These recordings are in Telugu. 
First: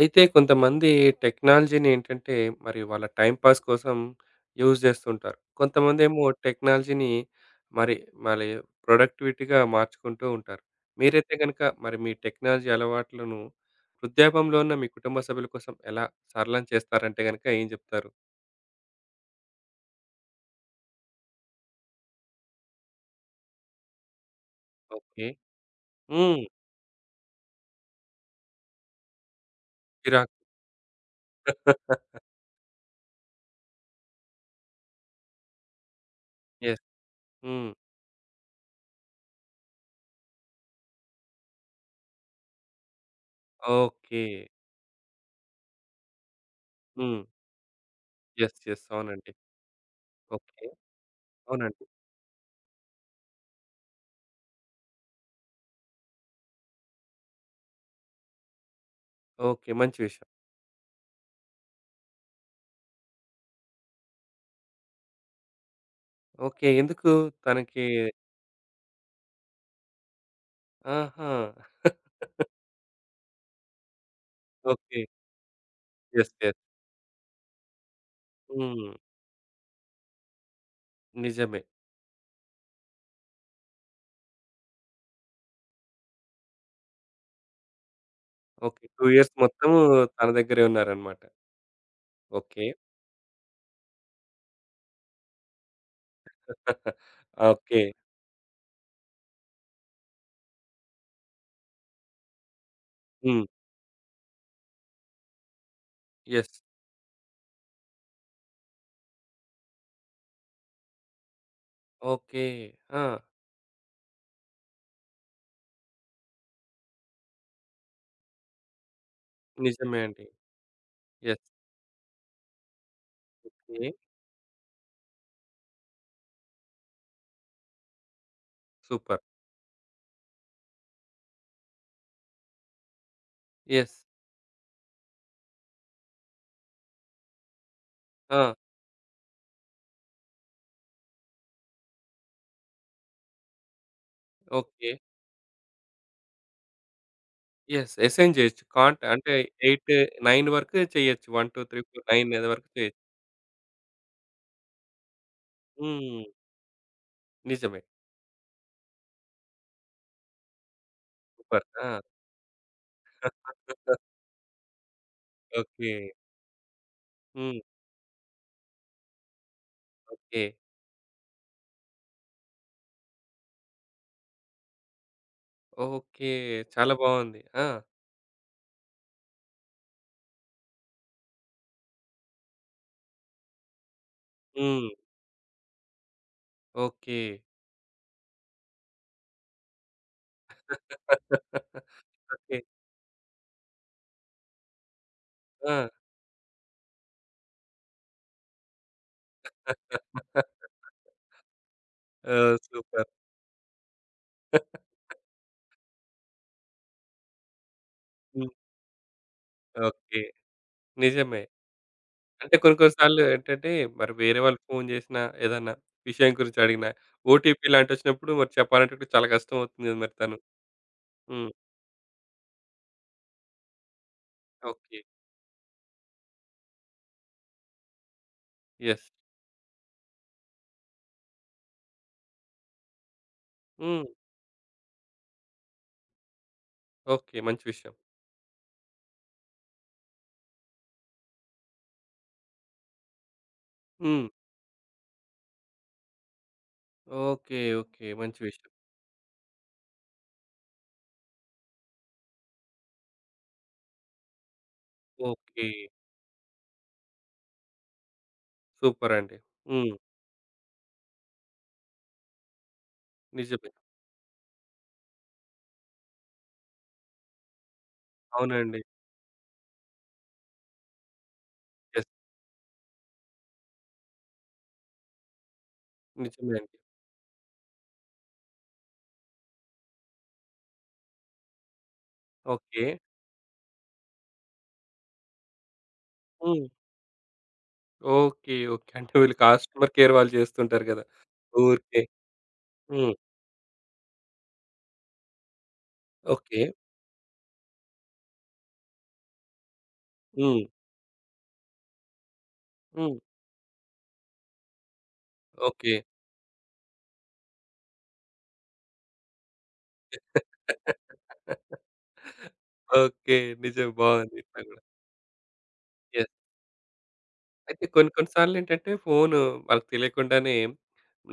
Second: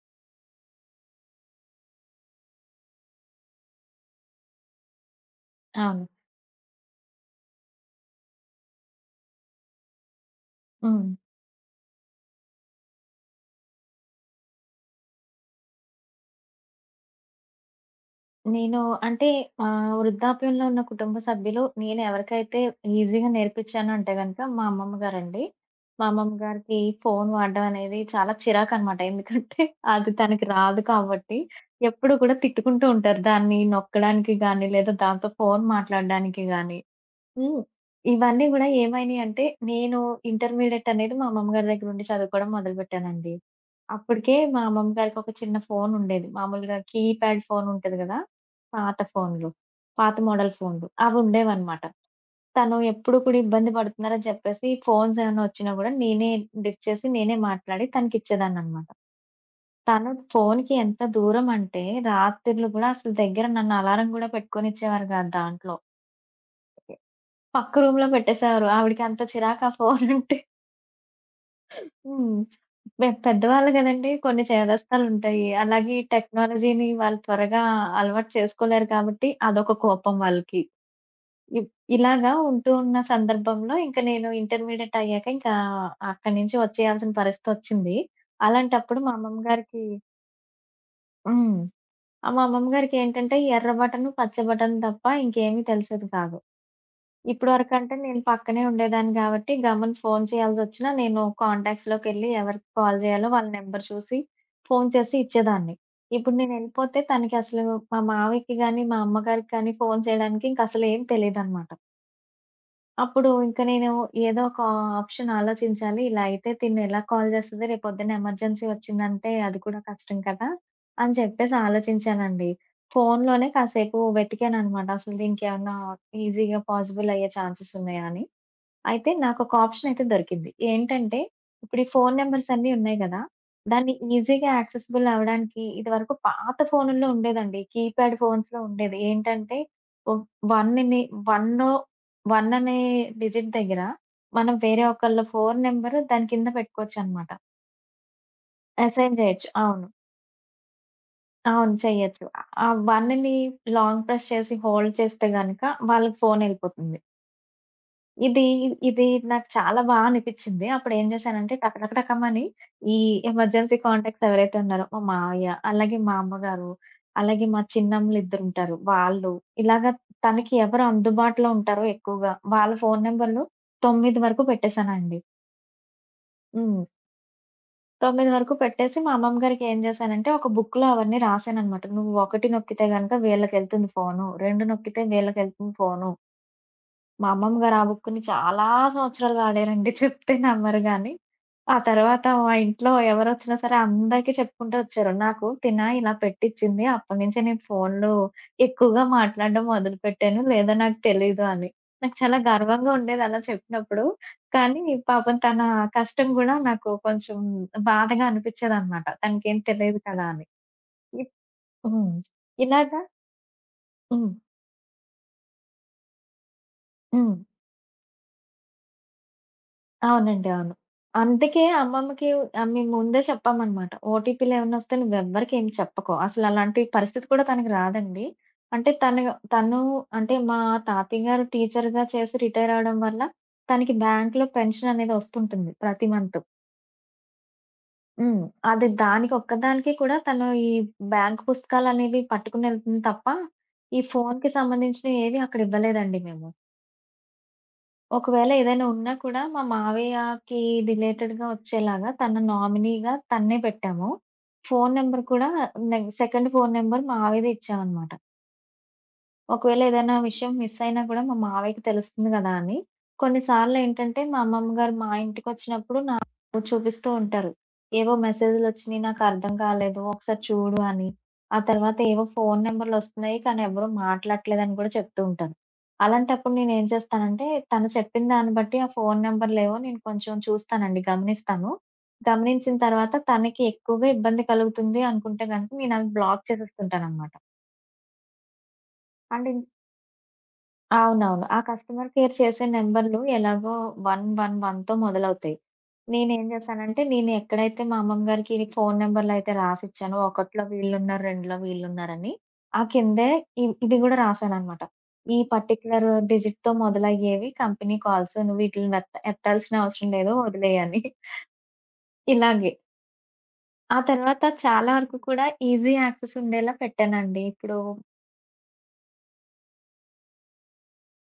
అయితే కొంతమంది టెక్నాలజీని మరి వాళ్ళ టైమ్ పాస్ కోసం యూజ్ చేస్తుంటారు. అవును. కొంతమందేమో టెక్నాలజీని మరి మళ్ళీ ప్రొడక్టివిటీగా మార్చుకుంటూ ఉంటారు. హ్మ్. మీరైతే గనుక మరి మీ టెక్నాలజీ అలవాట్లను వృద్ధాపంలో ఉన్న మీ కుటుంబ సభ్యుల కోసం ఎలా సరళం చేస్తారంటే గనుక ఏం చెప్తారు? నేను అంటే వృద్ధాప్యంలో ఉన్న కుటుంబ సభ్యులు నేను ఎవరికైతే ఈజీగా నేర్పించాను అంటే గనక మా అమ్మమ్మ ఓకే. గారండి. మా అమ్మమ్మ హ్మ్. గారికి ఫోను వాడడం అనేది చాలా చిరాకనమాట. ఎందుకంటే అది చిరాకు. తనకి రాదు కాబట్టి ఎప్పుడు కూడా తిట్టుకుంటూ ఉంటారు. దాన్ని నొక్కడానికి గాని, లేదా దాంతో ఫోను మాట్లాడడానికి గాని. యెస్. హ్మ్. హ్మ్. ఇవన్నీ గూడా ఏమైనియంటే, నేను ఇంటర్మీడియేట్ అనేది మా అమ్మమ్మగారి దగ్గర ఉండి చదువుకోవడం మొదలుపెట్టానండి. ఓకే. అప్పటికే మా అమ్మమ్మగారికి ఒక చిన్న ఫోనుండేది. మామూలుగా హ్మ్. కీప్యాడ్ ఫోనుంటది గదా! యెస్. యెస్. పాత అవునండి. ఫోన్లు. పాత మోడల్ ఓకే. ఫోన్లు. అవుండేవనమాట. అవునండి. తను ఎప్పుడు కూడా ఇబ్బంది పడుతున్నారని చెప్పేసి, ఫోన్స్ ఏమైనా వచ్చినా గూడా నేనే లిఫ్ట్ చేసి, నేనే మాట్లాడి తనకిచ్చేదాన్ననమాట. ఓకే. మంచి తను విషయం. ఫోన్‌కి ఎంత దూరం అంటే, రాత్రిళ్ళు గూడా అసలు దగ్గర నన్ను అలారం గూడా పెట్టుకొనిచ్చేవారు గాదు దాంట్లో. ఓకే. ఎందుకు పక్క తనకి రూమ్‌లో పెట్టేసేవారు. ఆవిడకి అంత చిరాకు ఆ ఫోనంటే. ఆహా! హ్మ్. పెద్దవాళ్ళు గదండీ! కొన్ని ఓకే. చేదస్తాలుంటాయి. అలాగే ఈ యెస్. యెస్. టెక్నాలజీని వాళ్ళు త్వరగా అలవాటు చేసుకోలేరు హ్మ్. కాబట్టి అదొక కోపం వాళ్ళకి. నిజమే. ఇప్ ఇలాగా ఉంటూ ఉన్న సందర్భంలో ఇంక నేను ఇంటర్మీడియేట్ అయ్యాక ఇంకా అక్కడి నుంచి వచ్చేయాల్సిన పరిస్థితొచ్చింది. ఓకే. అలాంటప్పుడు 2 మా ఇయర్స్ అమ్మమ్మ మొత్తము గారికి తన దగ్గరే ఉన్నారనమాట. హ్మ్. మా ఓకే. అమ్మమ్మ గారికేంటంటే ఎర్ర బటను, పచ్చ బటన్ తప్ప ఇంకేమీ తెలిసేది కాదు. ఓకే. ఇప్పటివరకంటే నేను పక్కనే ఉండేదాన్ని గాబట్టి, గమ్మున ఫోను చేయాల్సొచ్చినా, నేను కాంటాక్ట్స్‌లోకెళ్ళి ఎవరికి కాల్ జేయాలో హ్మ్. వాళ్ళ నెంబర్ చూసి, ఫోను చేసి ఇచ్చేదాన్ని. ఇప్పుడు యెస్. నేనెళ్ళిపోతే తనకి అసలు మా మావయ్యకి గాని, మా అమ్మగారికి కానీ ఫోను చేయడానికి ఇంకసలేం తెలీదనమాట. ఓకే. ఆ! అప్పుడు ఇంక నేను ఏదో ఒక ఆప్షన్ ఆలోచించాలి. ఇలా అయితే తిన్నెలా కాల్ జేస్తది? రేపొద్దున ఎమర్జెన్సీ వచ్చిందంటే అది కూడా నిజమే కష్టం అండి. కదా! అని యెస్. చెప్పేసి ఆలోచించానండి. ఫోనులోనే ఓకే. కాసేపు వెతికాననమాట. అసలు దీనికేమన్నా ఈజీగా పాజిబుల్ అయ్యే ఛాన్సెస్ ఉన్నాయా అని. అయితే సూపర్. నాకొక ఆప్షనయితే దొరికింది. ఏంటంటే, ఇప్పుడు ఈ ఫోను నంబర్స్ అన్నీ ఉన్నాయి గదా! దాన్ని యెస్. ఈజీగా యాక్సెసిబుల్ అవ్వడానికి ఇదివరకు పాత ఫోనుల్లో ఉండేదండి. కీప్యాడ్ ఆ! ఫోన్స్‌లో ఉండేది. ఏంటంటే, ఒ వన్‌ని వన్నో 1 అనే డిజిట్ దగ్గర మనం వేరే ఓకే. ఒకళ్ళ ఫోను నంబరు దాని కింద పెట్టుకోవచ్చనమాట. యెస్. అసైన్ జేయొచ్చు. కాంట్ అసైన్ అంటే జేయొచ్చు. అవును. 8, 9 వరకు చేయొచ్చు. 1, అవును. 2, 3, 4, చెయ్యొచ్చు. 9 అది ఆ వరకు చేయొచ్చు. 1ని లాంగ్ ప్రెస్ చేసి హోల్డ్ చేస్తే గనక వాళ్ళకి హ్మ్. ఫోనెళ్ళిపోతుంది. నిజమే. ఇది ఇది నాకు చాలా బా అనిపిచ్చింది. అప్పుడేం జేశానంటే సూపర్. టక టక ఆ! టకమని ఈ ఎమర్జెన్సీ కాంటాక్ట్స్ ఎవరైతే ఉన్నారో మా మావయ్య, ఓకే. అలాగే మా అమ్మగారు, అలాగే హ్మ్. మా చిన్నమ్మలిద్దరుంటారు. వాళ్ళు ఇలాగ ఓకే. తనకి ఎవరు అందుబాటులో ఉంటారో ఎక్కువగా వాళ్ళ ఫోను నంబర్‌లు 9 వరకు పెట్టేసానండి. ఓకే. హ్మ్. చాలా బావుంది. ఆ! 9 వరకు పెట్టేసి మా అమ్మమ్మ గారికి ఏం జేశానంటే ఒక బుక్‌లో అవన్నీ రాసాననమాట. నువ్వు 1 నొక్కితే గనక వీళ్ళకెళ్తుంది ఫోను, 2 హ్మ్. నొక్కితే వీళ్ళకెళ్తుంది ఫోను. ఓకే. మా అమ్మమ్మ గారు ఆ బుక్కుని చాలా సంవత్సరాలు వాడారండి. చెప్తే నమ్మరు గానీ. ఆ తర్వాత మా ఓకే. ఇంట్లో ఎవరొచ్చినా సరే అందరికీ చెప్పుకుంటూ వచ్చారు. నాకు ఆ! తిన ఇలా పెట్టిచ్చింది. అప్పటినుంచి నేను ఫోన్‌లో ఎక్కువగా మాట్లాడడం మొదలుపెట్టాను. లేదా నాకు తెలీదు అని. నాకు ఆ! చాలా గర్వంగా సూపర్. ఉండేది అలా చెప్పినప్పుడు. కానీ పాపం తన కష్టం గూడా నాకు కొంచెం బాధగా హ్మ్. అనిపిచ్చేదనమాట. తనకేం తెలియదు ఓకే. కదా! అని. ఇప్ నిజమే. హ్మ్. అంటే కొన్ని కొన్ని ఇలాగా సార్లు మరి హ్మ్. వేరే వాళ్ళు ఫోను చేసినా, ఏదన్నా విషయం గురించి అడిగినా, హ్మ్. ఓటీపీ ఇలాంటివొచ్చినప్పుడు మరి చెప్పాలంటే కూడా చాలా కష్టం అవుతుంది కదా! మరి తను. అవునండి. అవును. హ్మ్. అందుకే అమ్మమ్మకి మేము ముందే చెప్పామనమాట. ఓటీపీలేమన్నా వస్తే ఓకే. నువ్వెవ్వరికేం చెప్పకు. అసలలాంటి పరిస్థితి కూడా తనకి రాదండి. అంటే యెస్. తను తను అంటే మా తాతయ్య గారు టీచర్‌గా చేసి రిటైరవ్వడం వల్ల తనకి హ్మ్. బ్యాంక్‌లో పెన్షన్ అనేది వస్తుంటుంది ప్రతి మంత్. ఓకే. మంచి విషయం. హ్మ్. అది దానికి ఒక్కదానికి కూడా తను ఈ బ్యాంక్ పుస్తకాలనేవి పట్టుకునెళ్తుంది తప్ప, ఈ హ్మ్. ఫోన్‌కి సంబంధించినవి ఏవి అక్కడ ఇవ్వలేదండి మేము. ఓకే. ఓకే. మంచి ఒకవేళ విషయం. ఏదైనా ఉన్నా కూడా మా మావయ్యకి రిలేటెడ్‌గా వచ్చేలాగా తన నామినీగా తన్నే పెట్టాము. ఫోను నంబర్ కూడా ఓకే. సెకండ్ ఫోను నంబర్ మావయ్యదే ఇచ్చామనమాట. సూపరండి. ఒకవేళ హ్మ్. ఏదైనా విషయం మిస్ అయినా గూడా మా మావయ్యకి తెలుస్తుంది గదా అని, నిజమే. కొన్నిసార్లేంటంటే మా అమ్మమ్మ గారు మా ఇంటికొచ్చినప్పుడు నాకు చూపిస్తూ ఉంటారు. ఏవో అవునండి. మెసేజులొచ్చినియి నాకర్థం కాలేదు. ఒకసారి చూడు అని. ఆ తర్వాత యెస్. ఏవో ఫోను నంబర్‌లొస్తున్నాయి కానీ ఎవరు మాట్లాడట్లేదని గూడా చెప్తూ ఉంటారు. నిజమే అలాంటప్పుడు అండి. నేనేం చేస్తానంటే తను చెప్పిన దాన్ని బట్టి ఆ ఫోను నంబర్‌లేవో నేను కొంచెం చూస్తానండి. గమనిస్తాను. గమనించిన ఓకే. తర్వాత తనకి ఎక్కువగా ఇబ్బంది కలుగుతుంది అనుకుంటే గనుక నేనవి బ్లాక్ హ్మ్. చేసేస్తుంటాననమాట. ఓకే. ఓకే. అంటే వీళ్ళు అంటే కస్టమర్ కేర్ వాళ్ళు చేస్తుంటారు గదా! అవునవును. ఆ ఊరికే. కస్టమర్ కేర్ చేసే హ్మ్. నంబర్‌లు ఎలాగో 111తో మొదలవుతాయి. నేనేం ఓకే. జేశానంటే, నేను ఎక్కడైతే మా అమ్మమ్మ గారికి ఫోను నంబర్‌లయితే రాసిచ్చానో, హ్మ్. ఒకటిలో వీళ్ళున్నారు, రెండులో వీళ్ళున్నారని, ఆ హ్మ్. కిందే ఇది గూడా రాశాననమాట. ఈ ఓకే. పర్టిక్యులర్ డిజిట్‌తో మొదలయ్యేవి కంపెనీ కాల్స్. నువ్వు వీటిలిని ఎత్తాల్సిన అవసరం లేదు, వదిలేయి అని. ఇలాగే. ఓకే. నిజం. ఆ బావుంది తర్వాత ఇట్లా గూడా. చాలా వరకు కూడా ఈజీ యెస్. యాక్సెస్ ఉండేలా పెట్టానండి. ఇప్పుడు అయితే కొన్ని కొన్ని ఫోను వాళ్ళకి తెలియకుండానే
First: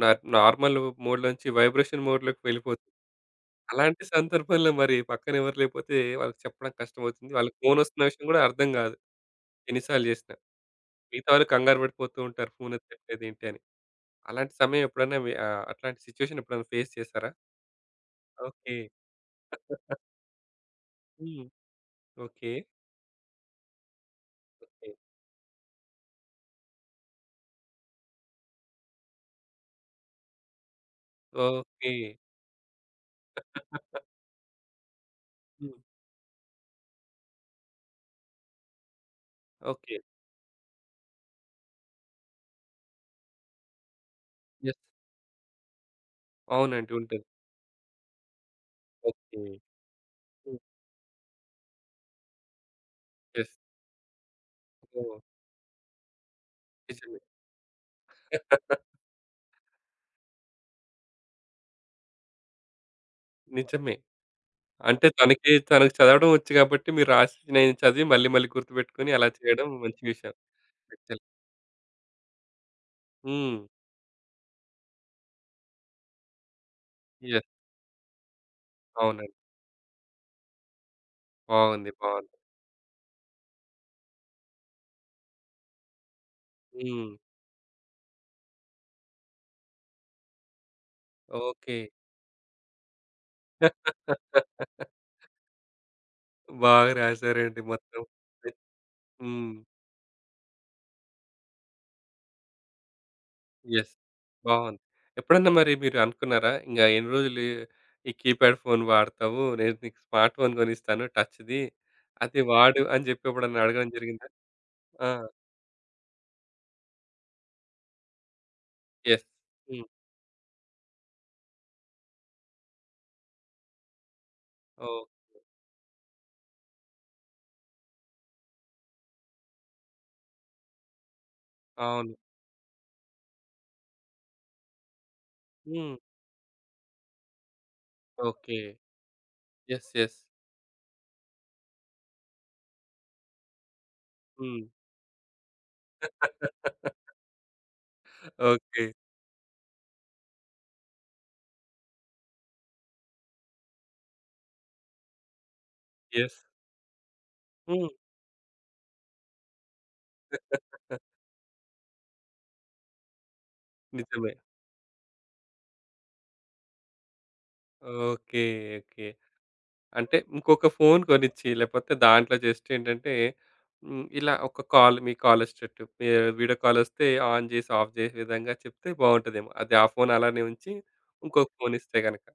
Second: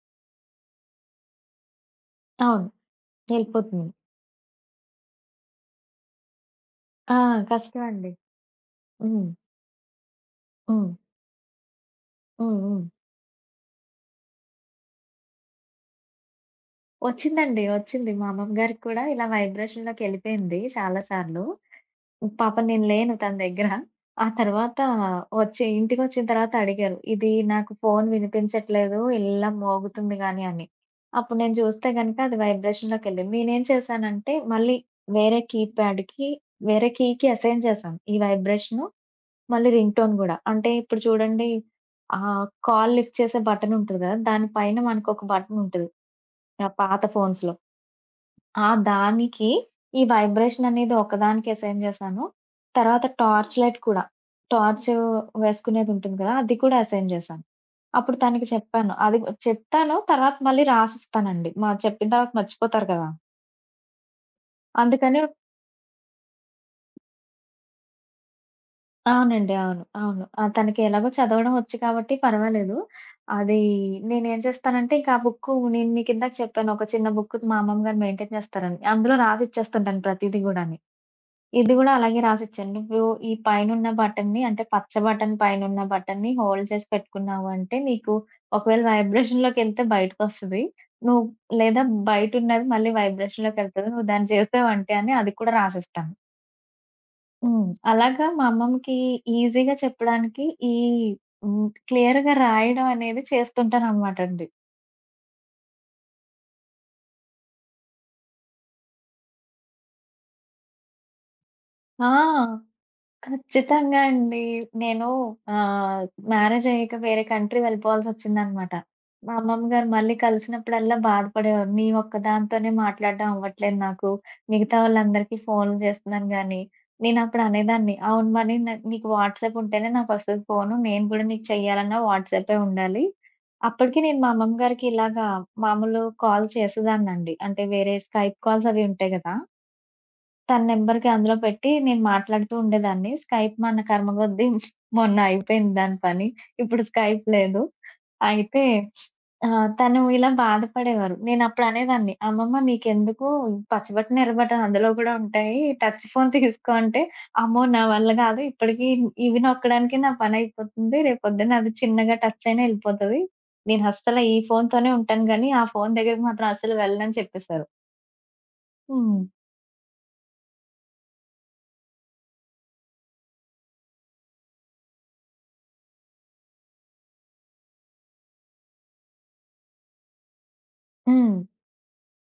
నార్మల్ మోడ్‌లోంచి వైబ్రేషన్ మోడ్‌లోకి అవును. వెళ్ళిపోతుంది. వెళ్ళిపోతుంది. అలాంటి సందర్భంలో మరి పక్కన ఎవరు లేకపోతే వాళ్ళకి చెప్పడం ఆ! కష్టమవుతుంది. వాళ్ళకి ఫోనొస్తున్న కష్టమండి. విషయం గూడా అర్థం గాదు. హ్మ్. ఎన్ని సార్లు జేసినా. హ్మ్. మిగతా వాళ్ళు కంగారు పడిపోతూ ఉంటారు. హ్మ్. హ్మ్. ఫోనెత్తట్లేదు ఏంటి అని. అలాంటి సమయం ఎప్పుడైనా మీ అట్లాంటి సిట్యుయేషన్ ఎప్పుడైనా ఫేస్ చేసారా? వచ్చిందండి. వచ్చింది. మా అమ్మమ్మ ఓకే. గారికి కూడా ఇలా వైబ్రేషన్‌లోకెళ్ళిపోయింది చాలా సార్లు. హ్మ్. ఓకే. పాపం నేను లేను తన దగ్గర. ఆ తర్వాత ఓకే. ఇంటికొచ్చిన తర్వాత అడిగారు. "ఇది నాకు ఫోను వినిపించట్లేదు. ఇలా మోగుతుంది గానీ" అని. అప్పుడు నేను చూస్తే ఓకే. గనుక అది వైబ్రేషన్‌లోకెళ్ళింది. నేనేం చేశానంటే మళ్ళీ వేరే హ్మ్. కీప్యాడ్‌కి వేరే కీకి అసైన్ చేశాను. ఈ వైబ్రేషను, మళ్ళీ ఓకే. రింగ్‌టోన్ గూడా. అంటే ఇప్పుడు చూడండి కాల్ లిఫ్ట్ చేసే బటనుంటది గదా! దాని పైన యెస్. మనకొక బటనుంటది. ఆ! అవునండి. పాత ఉంటది. ఫోన్స్‌లో. ఆ! ఓకే. దానికి ఈ హ్మ్. వైబ్రేషన్ అనేది ఒకదానికి అసైన్ చేశాను. తర్వాత యెస్. టార్చ్ లైట్ కూడా. టార్చ్ ఓహ్! వేసుకునేది ఉంటుంది కదా! అది కూడా అసైన్ నిజమే. చేశాను. అప్పుడు తనకి చెప్పాను. అది చెప్తాను తర్వాత మళ్ళీ రాసిస్తానండి. మా చెప్పిన తర్వాత మర్చిపోతారు కదా! నిజమే. అంటే అందుకని తనకు చదవడం వచ్చు కాబట్టి మీరు రాసినయి చదివి మళ్ళీ మళ్ళీ గుర్తుపెట్టుకొని అలా అవునండి. చేయడం అవును. మంచి అవును. విషయం. ఆ! తనకి ఎలాగో యాక్చువల్ చదవడం వచ్చు కాబట్టి పర్వాలేదు. హ్మ్. అది నేనేం చేస్తానంటే ఇంకా ఆ బుక్ నేను మీకు ఇందాక చెప్పాను. ఒక చిన్న బుక్ యెస్. మా అమ్మమ్మ గారు మెయింటైన్ చేస్తారని. అందులో అవునండి. రాసిచ్చేస్తుంటాను ప్రతీది గూడాను. ఇది బాగుంది. గూడా అలాగే బాగుంది. రాసిచ్చాను. నువ్వు ఈ పైనున్న బటన్‌ని అంటే పచ్చ బటన్ పైనున్న బటన్‌ని హోల్డ్ చేసి హ్మ్. పెట్టుకున్నావు అంటే నీకు ఒకవేళ వైబ్రేషన్‌లోకెళ్తే బయటకొస్తది. నువ్వు ఓకే. లేదా బయటున్నది మళ్ళీ వైబ్రేషన్‌లోకెళ్తది. నువ్వు దాన్ని చేసావంటే అని అది కూడా రాసిస్తాను. బాగా రాసారండి హ్మ్. మొత్తం. అలాగా మా అమ్మమ్మకి హ్మ్. ఈజీగా చెప్పడానికి ఈ హ్మ్. క్లియర్‌గా రాయడం అనేది యెస్. చేస్తుంటాననమాటండి. బావుంది. ఎప్పుడన్నా మరి మీరు అనుకున్నారా? ఇంగా ఎన్ని రోజులు ఈ కీప్యాడ్ ఫోన్ వాడతావు? నేను నీకు స్మార్ట్ ఫోన్ కొనిస్తాను టచ్‌ది. ఆ! అది వాడు అని జెప్పి ఎప్పుడన్నా అడగడం ఖచ్చితంగా జరిగిందా? అండి. ఆ! నేను ఆహ్, మ్యారేజ్ అయ్యాక వేరే కంట్రీ వెళ్ళిపోవాల్సొచ్చిందనమాట. యెస్. మా అమ్మమ్మ హ్మ్. గారు మళ్ళీ కలిసినప్పుడల్లా బాధపడేవారు. "నీ ఒక్కదానితోనే మాట్లాడడం అవ్వట్లేదు నాకు. మిగతా ఓహ్! వాళ్ళందరికీ ఫోన్లు చేస్తున్నాను గానీ" నేనప్పుడు అనేదాన్ని, "అవును మరి నీకు వాట్సాప్ ఉంటేనే నాకొస్తది ఫోను. నేను గూడా నీకు చెయ్యాలన్నా అవును. వాట్సాపే ఉండాలి." అప్పటికి నేను మా అమ్మమ్మ గారికి ఇలాగా హ్మ్. మామూలు కాల్ చేసేదాన్నండి. అంటే వేరే స్కైప్ ఓకే. కాల్స్ అవి ఉంటాయి గదా! యెస్. యెస్. తన నంబర్‌కి అందులో పెట్టి నేను మాట్లాడుతూ ఉండేదాన్ని. స్కైప్ మన కర్మ కొద్దీ హ్మ్. మొన్న అయిపోయింది దాని పని. ఇప్పుడు స్కైప్ లేదు. అయితే ఓకే. తను ఇలా బాధపడేవారు. నేనప్పుడు అనేదాన్ని, "అమ్మమ్మ నీకెందుకు పచ్చబట్టను, ఎర్రబట్టను అందులో కూడా ఉంటాయి. Touch phone yes. తీసుకో" అంటే, "అమ్మో! నా హ్మ్. వల్ల కాదు. ఇప్పటికి ఇవి నొక్కడానికే నా పని అయిపోతుంది. రేపొద్దున అది చిన్నగా టచ్ అయినా ఎళ్ళిపోతది. నేను అస్సల నిజమే. ఈ ఫోన్‌తోనే ఉంటాను గానీ, ఆ ఫోన్ దగ్గరికి మాత్రం అస్సలు వెళ్ళను" అని చెప్పేశారు. ఓకే. ఓకే. హ్మ్. అంటే ఇంకొక ఫోన్ కొనిచ్చి, లేపోతే దాంట్లో జస్ట్ ఏంటంటే హ్మ్. ఇలా ఒక కాల్ వచ్చేటట్టు మీ వీడియో కాల్ వస్తే ఆన్ చేసి, ఆఫ్ చేసే విధంగా చెప్తే బావుంటదేమో. అది ఆ ఫోన్ అలానే ఉంచి హ్మ్. ఇంకొక ఫోన్ ఇస్తే గనక.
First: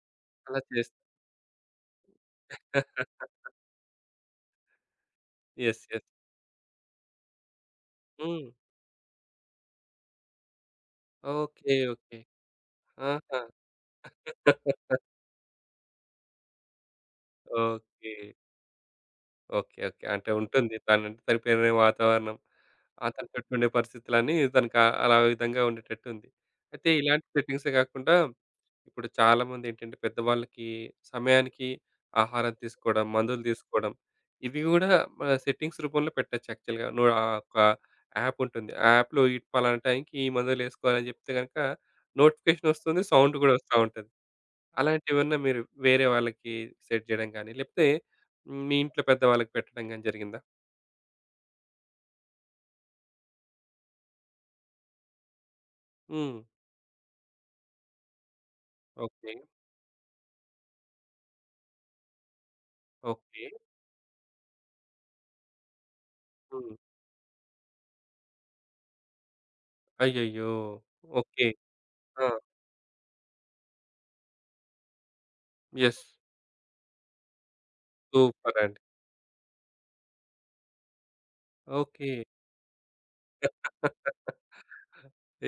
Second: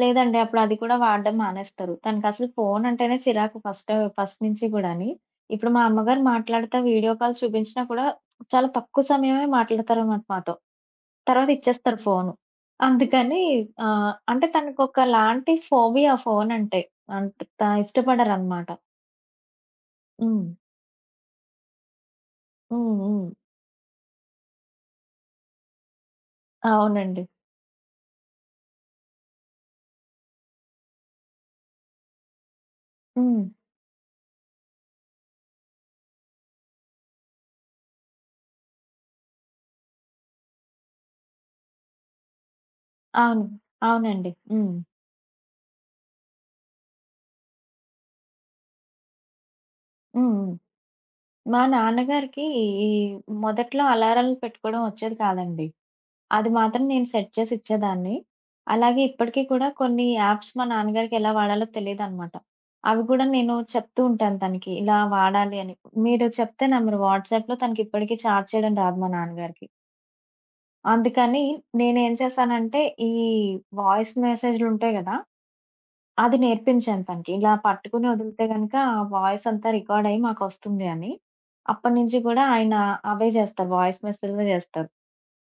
లేదండి. అలా అప్పుడు అది కూడా చేస్తే వాడడం మానేస్తారు. తనకసలు ఫోను అంటేనే చిరాకు ఫస్ట్ ఫస్ట్ నుంచి గూడాని. ఇప్పుడు యెస్. మా యెస్. అమ్మగారు మాట్లాడుతా వీడియో కాల్ చూపించినా కూడా హ్మ్. చాలా తక్కువ సమయమే మాట్లాడతారనమాట మాతో. తర్వాత ఓకే. ఇచ్చేస్తారు ఓకే. ఫోను. ఆహా! అందుకని ఆహ్, అంటే తనకొకలాంటి ఫోబియా ఫోనంటే. అంత ఓకే. ఇష్టపడరనమాట. ఓకే. ఓకే. అంటే హ్మ్. ఉంటుంది. తనంటే తనకి పెరిగిన వాతావరణం, హ్మ్. ఆ! తన హ్మ్. చుట్టూ ఉండే పరిస్థితులన్నీ తనకు అలా విధంగా ఉండేటట్టుంది. అయితే అవునండి. ఇలాంటి సెట్టింగ్సే కాకుండా ఇప్పుడు చాలామంది ఏంటంటే పెద్దవాళ్ళకి సమయానికి ఆహారం తీసుకోవడం, మందులు హ్మ్. తీసుకోవడం ఇవి గూడా మన సెట్టింగ్స్ రూపంలో పెట్టొచ్చు యాక్చువల్‌గా. నువ్వు ఒక యాప్ ఉంటుంది. ఆ యాప్‌లో ఈ పలానా టైంకి ఈ మందులేసుకోవాలని చెప్తే గనక నోటిఫికేషన్ వస్తుంది. సౌండ్ అవును. గూడా వస్తా ఉంటది. అవునండి. హ్మ్. అలాంటివేమన్నా మీరు వేరే వాళ్ళకి సెట్ జేయడం గానీ, లేకపోతే హ్మ్. మీ ఇంట్లో పెద్దవాళ్ళకి పెట్టడం గానీ హ్మ్. జరిగిందా? హ్మ్. మా నాన్నగారికి ఈ మొదట్లో అలారాలు పెట్టుకోవడం వచ్చేది కాదండి. హ్మ్. అది మాత్రం నేను సెట్ చేసి ఇచ్చేదాన్ని. అలాగే ఓకే. ఇప్పటికి కూడా కొన్ని యాప్స్ మా నాన్నగారికి ఎలా వాడాలో తెలీదనమాట. అవి కూడా ఓకే. నేను చెప్తూ ఉంటాను తనకి. ఇలా వాడాలి అని. మీరు చెప్తే హ్మ్. నమ్మరు వాట్సాప్‌లో తనకి ఇప్పటికి చాట్ చేయడం రాదు మా నాన్నగారికి. అయ్యయ్యో! అందుకని ఓకే. నేనేం ఆ! చేశానంటే, ఈ వాయిస్ మెసేజ్‌లుంటాయి గదా! యెస్. అది నేర్పించాను తనకి. ఇలా పట్టుకుని వదిలితే గనక సూపరండి. ఆ వాయిస్ అంతా రికార్డ్ అయ్యి మాకొస్తుంది అని. ఓకే. అప్పటినుంచి కూడా ఆయన అవే జేస్తారు. వాయిస్ మెసేజ్‌లే జేస్తారు.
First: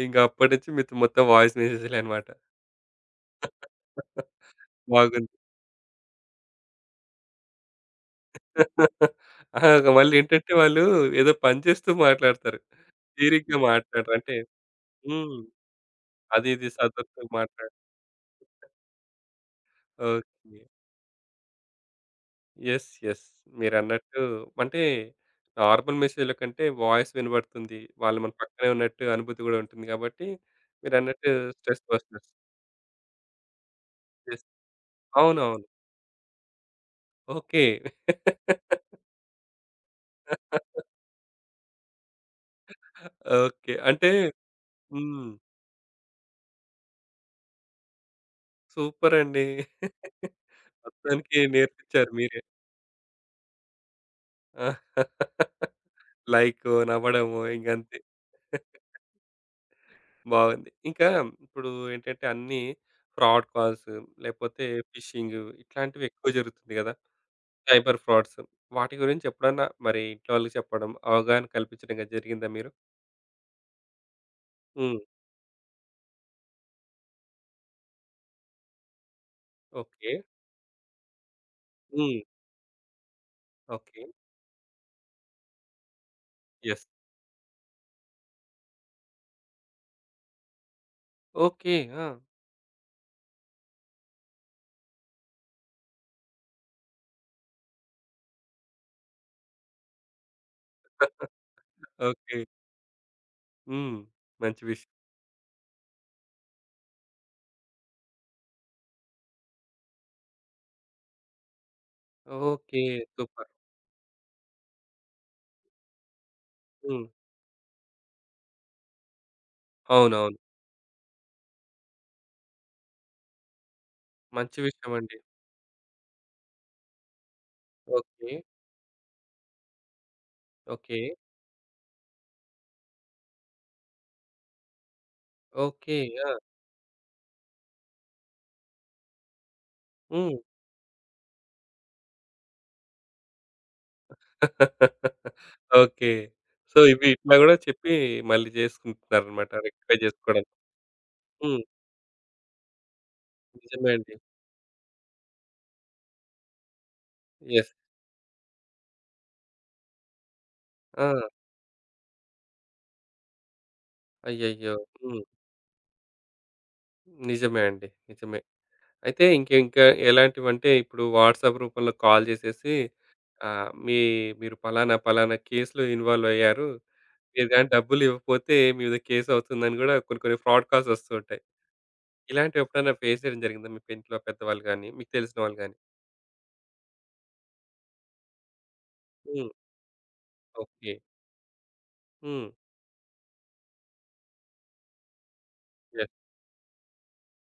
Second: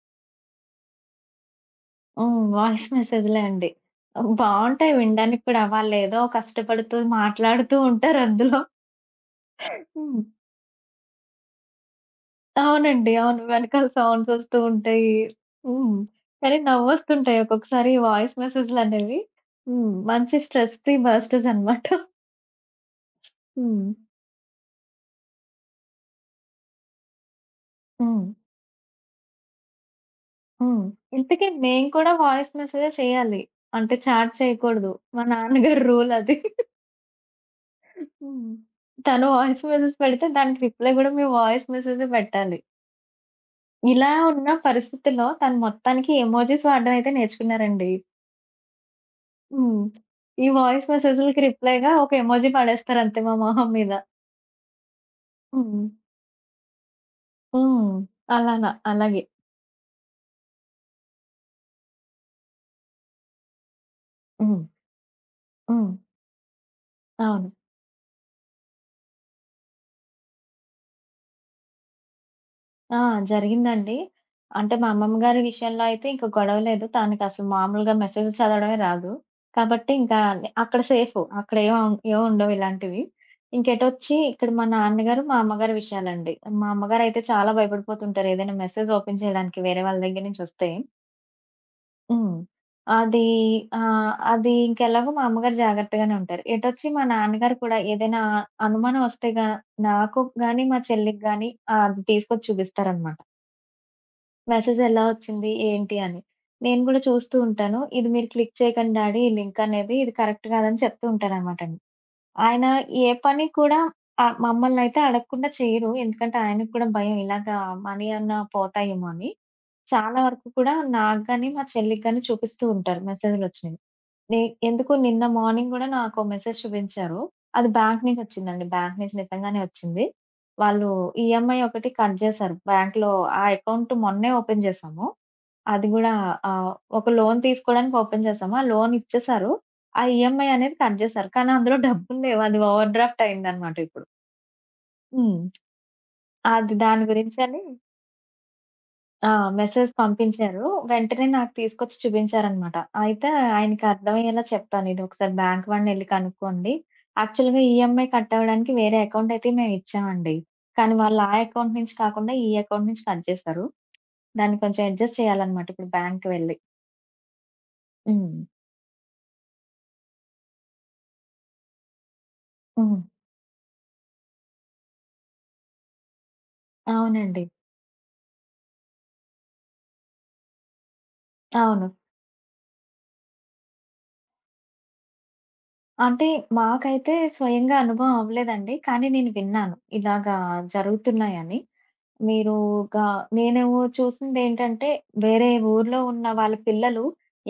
ఇంక అప్పటినుంచి మీతో మొత్తం వాయిస్ మెసేజ్‌లే అనమాట. హ్మ్. వాయిస్ మెసేజ్‌లే అండి. బావుంటాయి బాగుంది. వినడానికి కూడా. వాళ్ళేదో కష్టపడుతూ మాట్లాడుతూ ఉంటారు అందులో. ఆ! మళ్ళీ హ్మ్. ఏంటంటే వాళ్ళు ఏదో పని చేస్తూ మాట్లాడతారు. అవునండి. అవును. తీరిగ్గా వెనకాల మాట్లాడరు. సౌండ్స్ అంటే వస్తూ ఉంటాయి. హ్మ్. హ్మ్. అది కానీ ఇది సర్దుతూ నవ్వొస్తుంటాయి మాట్లాడ ఒక్కొక్కసారి ఈ వాయిస్ మెసేజ్‌లనేవి. హ్మ్. మంచి ఓకే. స్ట్రెస్ ఫ్రీ బస్టర్స్ అనమాట. యెస్. యెస్. హ్మ్. మీరన్నట్టు అంటే నార్మల్ మెసేజ్‌ల కంటే వాయిస్ వినబడుతుంది. వాళ్ళు హ్మ్. మన పక్కనే ఉన్నట్టు అనుభూతి గూడా ఉంటుంది గాబట్టి హ్మ్. మీరన్నట్టు ఇంతకీ స్ట్రెస్ మేము కూడా బస్టర్స్. వాయిస్ మెసేజే చేయాలి. అంటే చాట్ యెస్. చేయకూడదు. మా అవునవును. నాన్నగారి రూల్ అది. ఓకే. హ్మ్. తను వాయిస్ మెసేజ్ పెడితే దానికి రిప్లై గూడా మేము వాయిస్ మెసేజే పెట్టాలి. ఓకే. అంటే ఇలా ఉన్న పరిస్థితిలో హ్మ్. తను మొత్తానికి ఎమోజిస్ వాడడం అయితే నేర్చుకున్నారండి. సూపరండి. హ్మ్. ఈ వాయిస్ మొత్తానికి మెసేజులకి రిప్లై‌గా నేర్పించారు ఒక మీరే. ఎమోజి పడేస్తారు అంతే మా మొహం మీద. ఆ! హ్మ్. లైకో, నవ్వడమో హ్మ్. ఇంకంతే. అలానా అలాగే. బాగుంది. ఇంకా ఇప్పుడు ఏంటంటే అన్నీ ఫ్రాడ్ కాల్స్ హ్మ్. లేపోతే ఫిషింగ్ హ్మ్. ఇట్లాంటివి ఎక్కువ జరుగుతుంది గదా! అవును. Cyber frauds. వాటి గురించి ఎప్పుడన్నా మరి ఇంట్లో వాళ్ళకి చెప్పడం, అవగాహన కల్పించడం గాని జరిగిందా మీరు? ఆ! జరిగిందండి. అంటే మా హ్మ్. అమ్మమ్మ గారి విషయంలో అయితే ఇంక గొడవ లేదు. తనకసలు మామూలుగా మెసేజ్ చదవడమే రాదు. కాబట్టి ఓకే. ఇంకా అక్కడ సేఫు. అక్కడ ఏం హ్మ్. ఏం ఉండవు ఇలాంటివి. ఓకే. ఇంకెటొచ్చి ఇక్కడ మా నాన్నగారు, మా అమ్మగారి విషయాలండి. మా యెస్. అమ్మగారయితే చాలా భయపడిపోతుంటారు. ఏదైనా మెసేజ్ ఓపెన్ చేయడానికి వేరే వాళ్ళ దగ్గర నుంచొస్తే. ఓకే. ఆ! హ్మ్. అది అది ఇంకెలాగో మా అమ్మగారు జాగ్రత్తగానే ఉంటారు. ఎటొచ్చి మా నాన్నగారు కూడా ఏదైనా అనుమానం వస్తే నాకు గాని, మా చెల్లికి గాని అది ఓకే. తీసుకొచ్చి చూపిస్తారనమాట. హ్మ్. మంచి మెసేజ్ విషయం. ఎలా వచ్చింది? ఏంటి అని. నేను గూడా చూస్తూ ఉంటాను. ఇది మీరు క్లిక్ చేయకండి డాడీ ఈ లింక్ అనేది. ఇది కరెక్ట్ కాదని చెప్తూ ఉంటాననమాట. ఆయన ఓకే. ఏ పని సూపర్. కూడా మమ్మల్నయితే అడగకుండా చేయరు. ఎందుకంటే ఆయనకు కూడా హ్మ్. భయం ఇలాగా మనీ అన్నా పోతాయేమో అని. చాలా అవునవును. వరకు కూడా నాకు గాని, మా చెల్లికి గాని చూపిస్తూ ఉంటారు మెసేజ్‌లొచ్చినయి. నే మంచి ఎందుకో విషయమండి. నిన్న మార్నింగ్ గూడా నాకో మెసేజ్ చూపించారు. అది బ్యాంక్ ఓకే. నుంచొచ్చిందండి. బ్యాంక్ నుంచి నిజంగానే వచ్చింది. వాళ్ళు ఓకే. EMI ఒకటి కట్ జేశారు. బ్యాంక్‌లో ఆ అకౌంట్ మొన్నే ఓపెన్ జేశాము. అది ఓకే. గూడా ఆ! ఆహ్, ఒక లోన్ తీసుకోవడానికి ఓపెన్ చేశాము. ఆ లోన్ ఇచ్చేశారు. ఆ హ్మ్. ఈఎంఐ అనేది కట్ జేశారు. కానీ అందులో డబ్బులు లేవు. అది ఓవర్ డ్రాఫ్ట్ అయిందనమాట ఇప్పుడు. హ్మ్. ఓకే. అది సో, దాని ఇవి ఇట్లా గూడా గురించని చెప్పి మళ్ళీ ఆ! జేసుకుంటున్నారనమాట. మెసేజ్ రెక్టిఫై జేసుకోవడం. పంపించారు. వెంటనే నాకు హ్మ్. తీసుకొచ్చి చూపించారనమాట. అయితే ఆయనకి నిజమే అండి. అర్థమయ్యేలా చెప్పాను. ఇదొకసారి బ్యాంక్ వాడినెళ్లి కనుక్కోండి. యాక్చువల్‌గా యెస్. ఈఎంఐ కట్ అవ్వడానికి వేరే అకౌంట్ అయితే మేము ఇచ్చామండి. కానీ వాళ్ళు ఆ! ఆ అకౌంట్ నుంచి కాకుండా ఈ అకౌంట్ నుంచి కట్ చేశారు. దాన్ని అయ్యయ్యో! కొంచెం అడ్జస్ట్ హ్మ్. చేయాలనమాట ఇప్పుడు బ్యాంక్‌కి వెళ్లి. నిజమే అండి. హ్మ్. నిజమే. అయితే ఇంక ఇంకా ఎలాంటివంటే ఇప్పుడు వాట్సాప్ రూపంలో కాల్ జేసేసి హ్మ్. ఆహ్, మీ మీరు పలానా, పలానా కేస్‌లో ఇన్వాల్వ్ అయ్యారు. అవునండి. మీరు గాని డబ్బులు ఇవ్వకపోతే మీ మీద కేస్ అవుతుందని గూడా కొన్ని కొన్ని ఫ్రాడ్ కాల్స్ వస్తూ ఉంటాయి. అవును. ఇలాంటివి ఎప్పుడైనా ఫేస్ చేయడం జరిగిందా? మీ ఇంట్లో పెద్దవాళ్ళు గాని, మీకు తెలిసిన వాళ్ళు గాని? అంటే మాకైతే స్వయంగా అనుభవం అవ్వలేదండి. కానీ నేను హ్మ్. విన్నాను. ఇలాగా ఓకే. జరుగుతున్నాయని. హ్మ్. మీరు గా నేను చూసిందేంటంటే, వేరే ఊర్లో యెస్. ఉన్న వాళ్ళ పిల్లలు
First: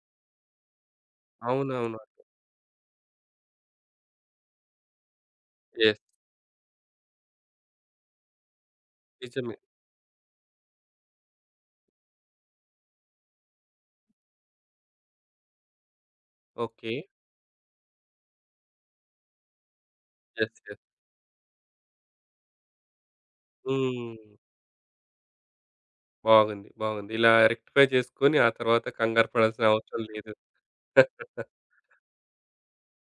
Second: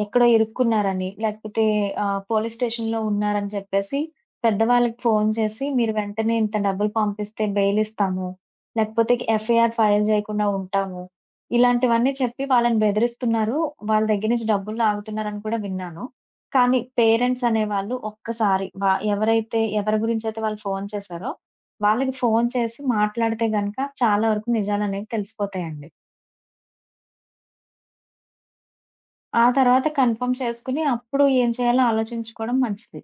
ఎక్కడో ఇరుక్కున్నారని, లేకపోతే అవునవును. పోలీస్ స్టేషన్‌లో ఉన్నారని చెప్పేసి, పెద్దవాళ్ళకి ఫోను చేసి, "మీరు యెస్. వెంటనే ఇంత డబ్బులు పంపిస్తే బెయిల్ ఇస్తాము. లేకపోతే నిజమే. FIR ఫైల్ చేయకుండా ఉంటాము." ఇలాంటివన్నీ చెప్పి వాళ్ళని బెదిరిస్తున్నారు. వాళ్ళ దగ్గర నుంచి డబ్బులు లాగుతున్నారని కూడా విన్నాను. కానీ ఓకే. పేరెంట్స్ అనేవాళ్ళు ఒక్కసారి వ ఎవరైతే ఎవరి గురించైతే యెస్. వాళ్ళు యెస్. ఫోను చేశారో వాళ్ళకి ఫోను చేసి మాట్లాడితే గనక చాలా హ్మ్. వరకు నిజాలనేవి తెలిసిపోతాయండి. బాగుంది. బాగుంది. ఇలా రెక్టిఫై చేసుకొని ఆ తర్వాత కంగారు ఆ పడాల్సిన తర్వాత అవసరం లేదు. కన్ఫర్మ్ చేసుకొని అప్పుడు ఏం చేయాలో ఆలోచించుకోవడం మంచిది.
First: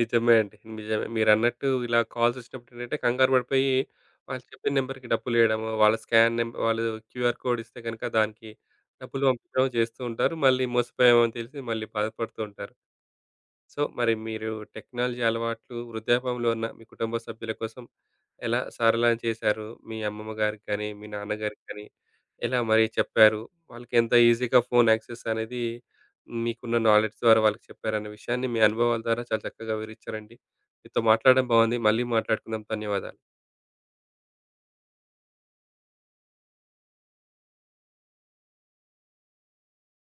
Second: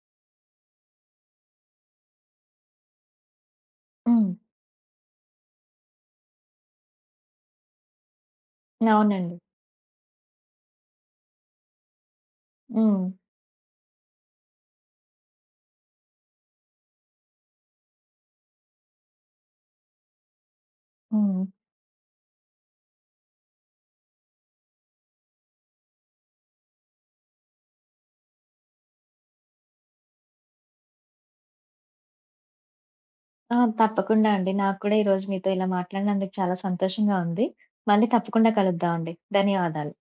నిజమే అండి. నిజమే. మీరన్నట్టు ఇలా కాల్స్ వచ్చినప్పుడు ఏంటంటే కంగారు పడిపోయి హ్మ్. వాళ్ళు చెప్పిన నంబర్‌కి డబ్బులెయడము, వాళ్ళ స్కాన్ నెం వాళ్ళు క్యూఆర్ కోడ్ ఇస్తే గనుక దానికి డబ్బులు అవునండి. పంపించడం చేస్తూ ఉంటారు. మళ్ళీ మోసపోయామని తెలిసి మళ్ళీ బాధపడుతూ ఉంటారు. హ్మ్. సో, మరి మీరు టెక్నాలజీ అలవాట్లు వృద్ధాపంలో ఉన్న మీ కుటుంబ సభ్యుల కోసం ఎలా సరళం చేశారు? మీ అమ్మమ్మ గారికి కానీ, మీ హ్మ్. నాన్నగారికి కానీ ఎలా మరి చెప్పారు? వాళ్ళకి ఎంత ఈజీగా ఫోన్ యాక్సెస్ అనేది మీకున్న నాలెడ్జ్ ద్వారా వాళ్ళకి చెప్పారనే విషయాన్ని మీ అనుభవాల ద్వారా చాలా చక్కగా వివరించారండి. మీతో మాట్లాడడం బాగుంది. మళ్ళీ మాట్లాడుకుందాం. ధన్యవాదాలు. ఆ! తప్పకుండా అండి. నాకు కూడా ఈరోజు మీతో ఇలా మాట్లాడినందుకు చాలా సంతోషంగా ఉంది. మళ్ళీ తప్పకుండా కలుద్దామండి. ధన్యవాదాలు.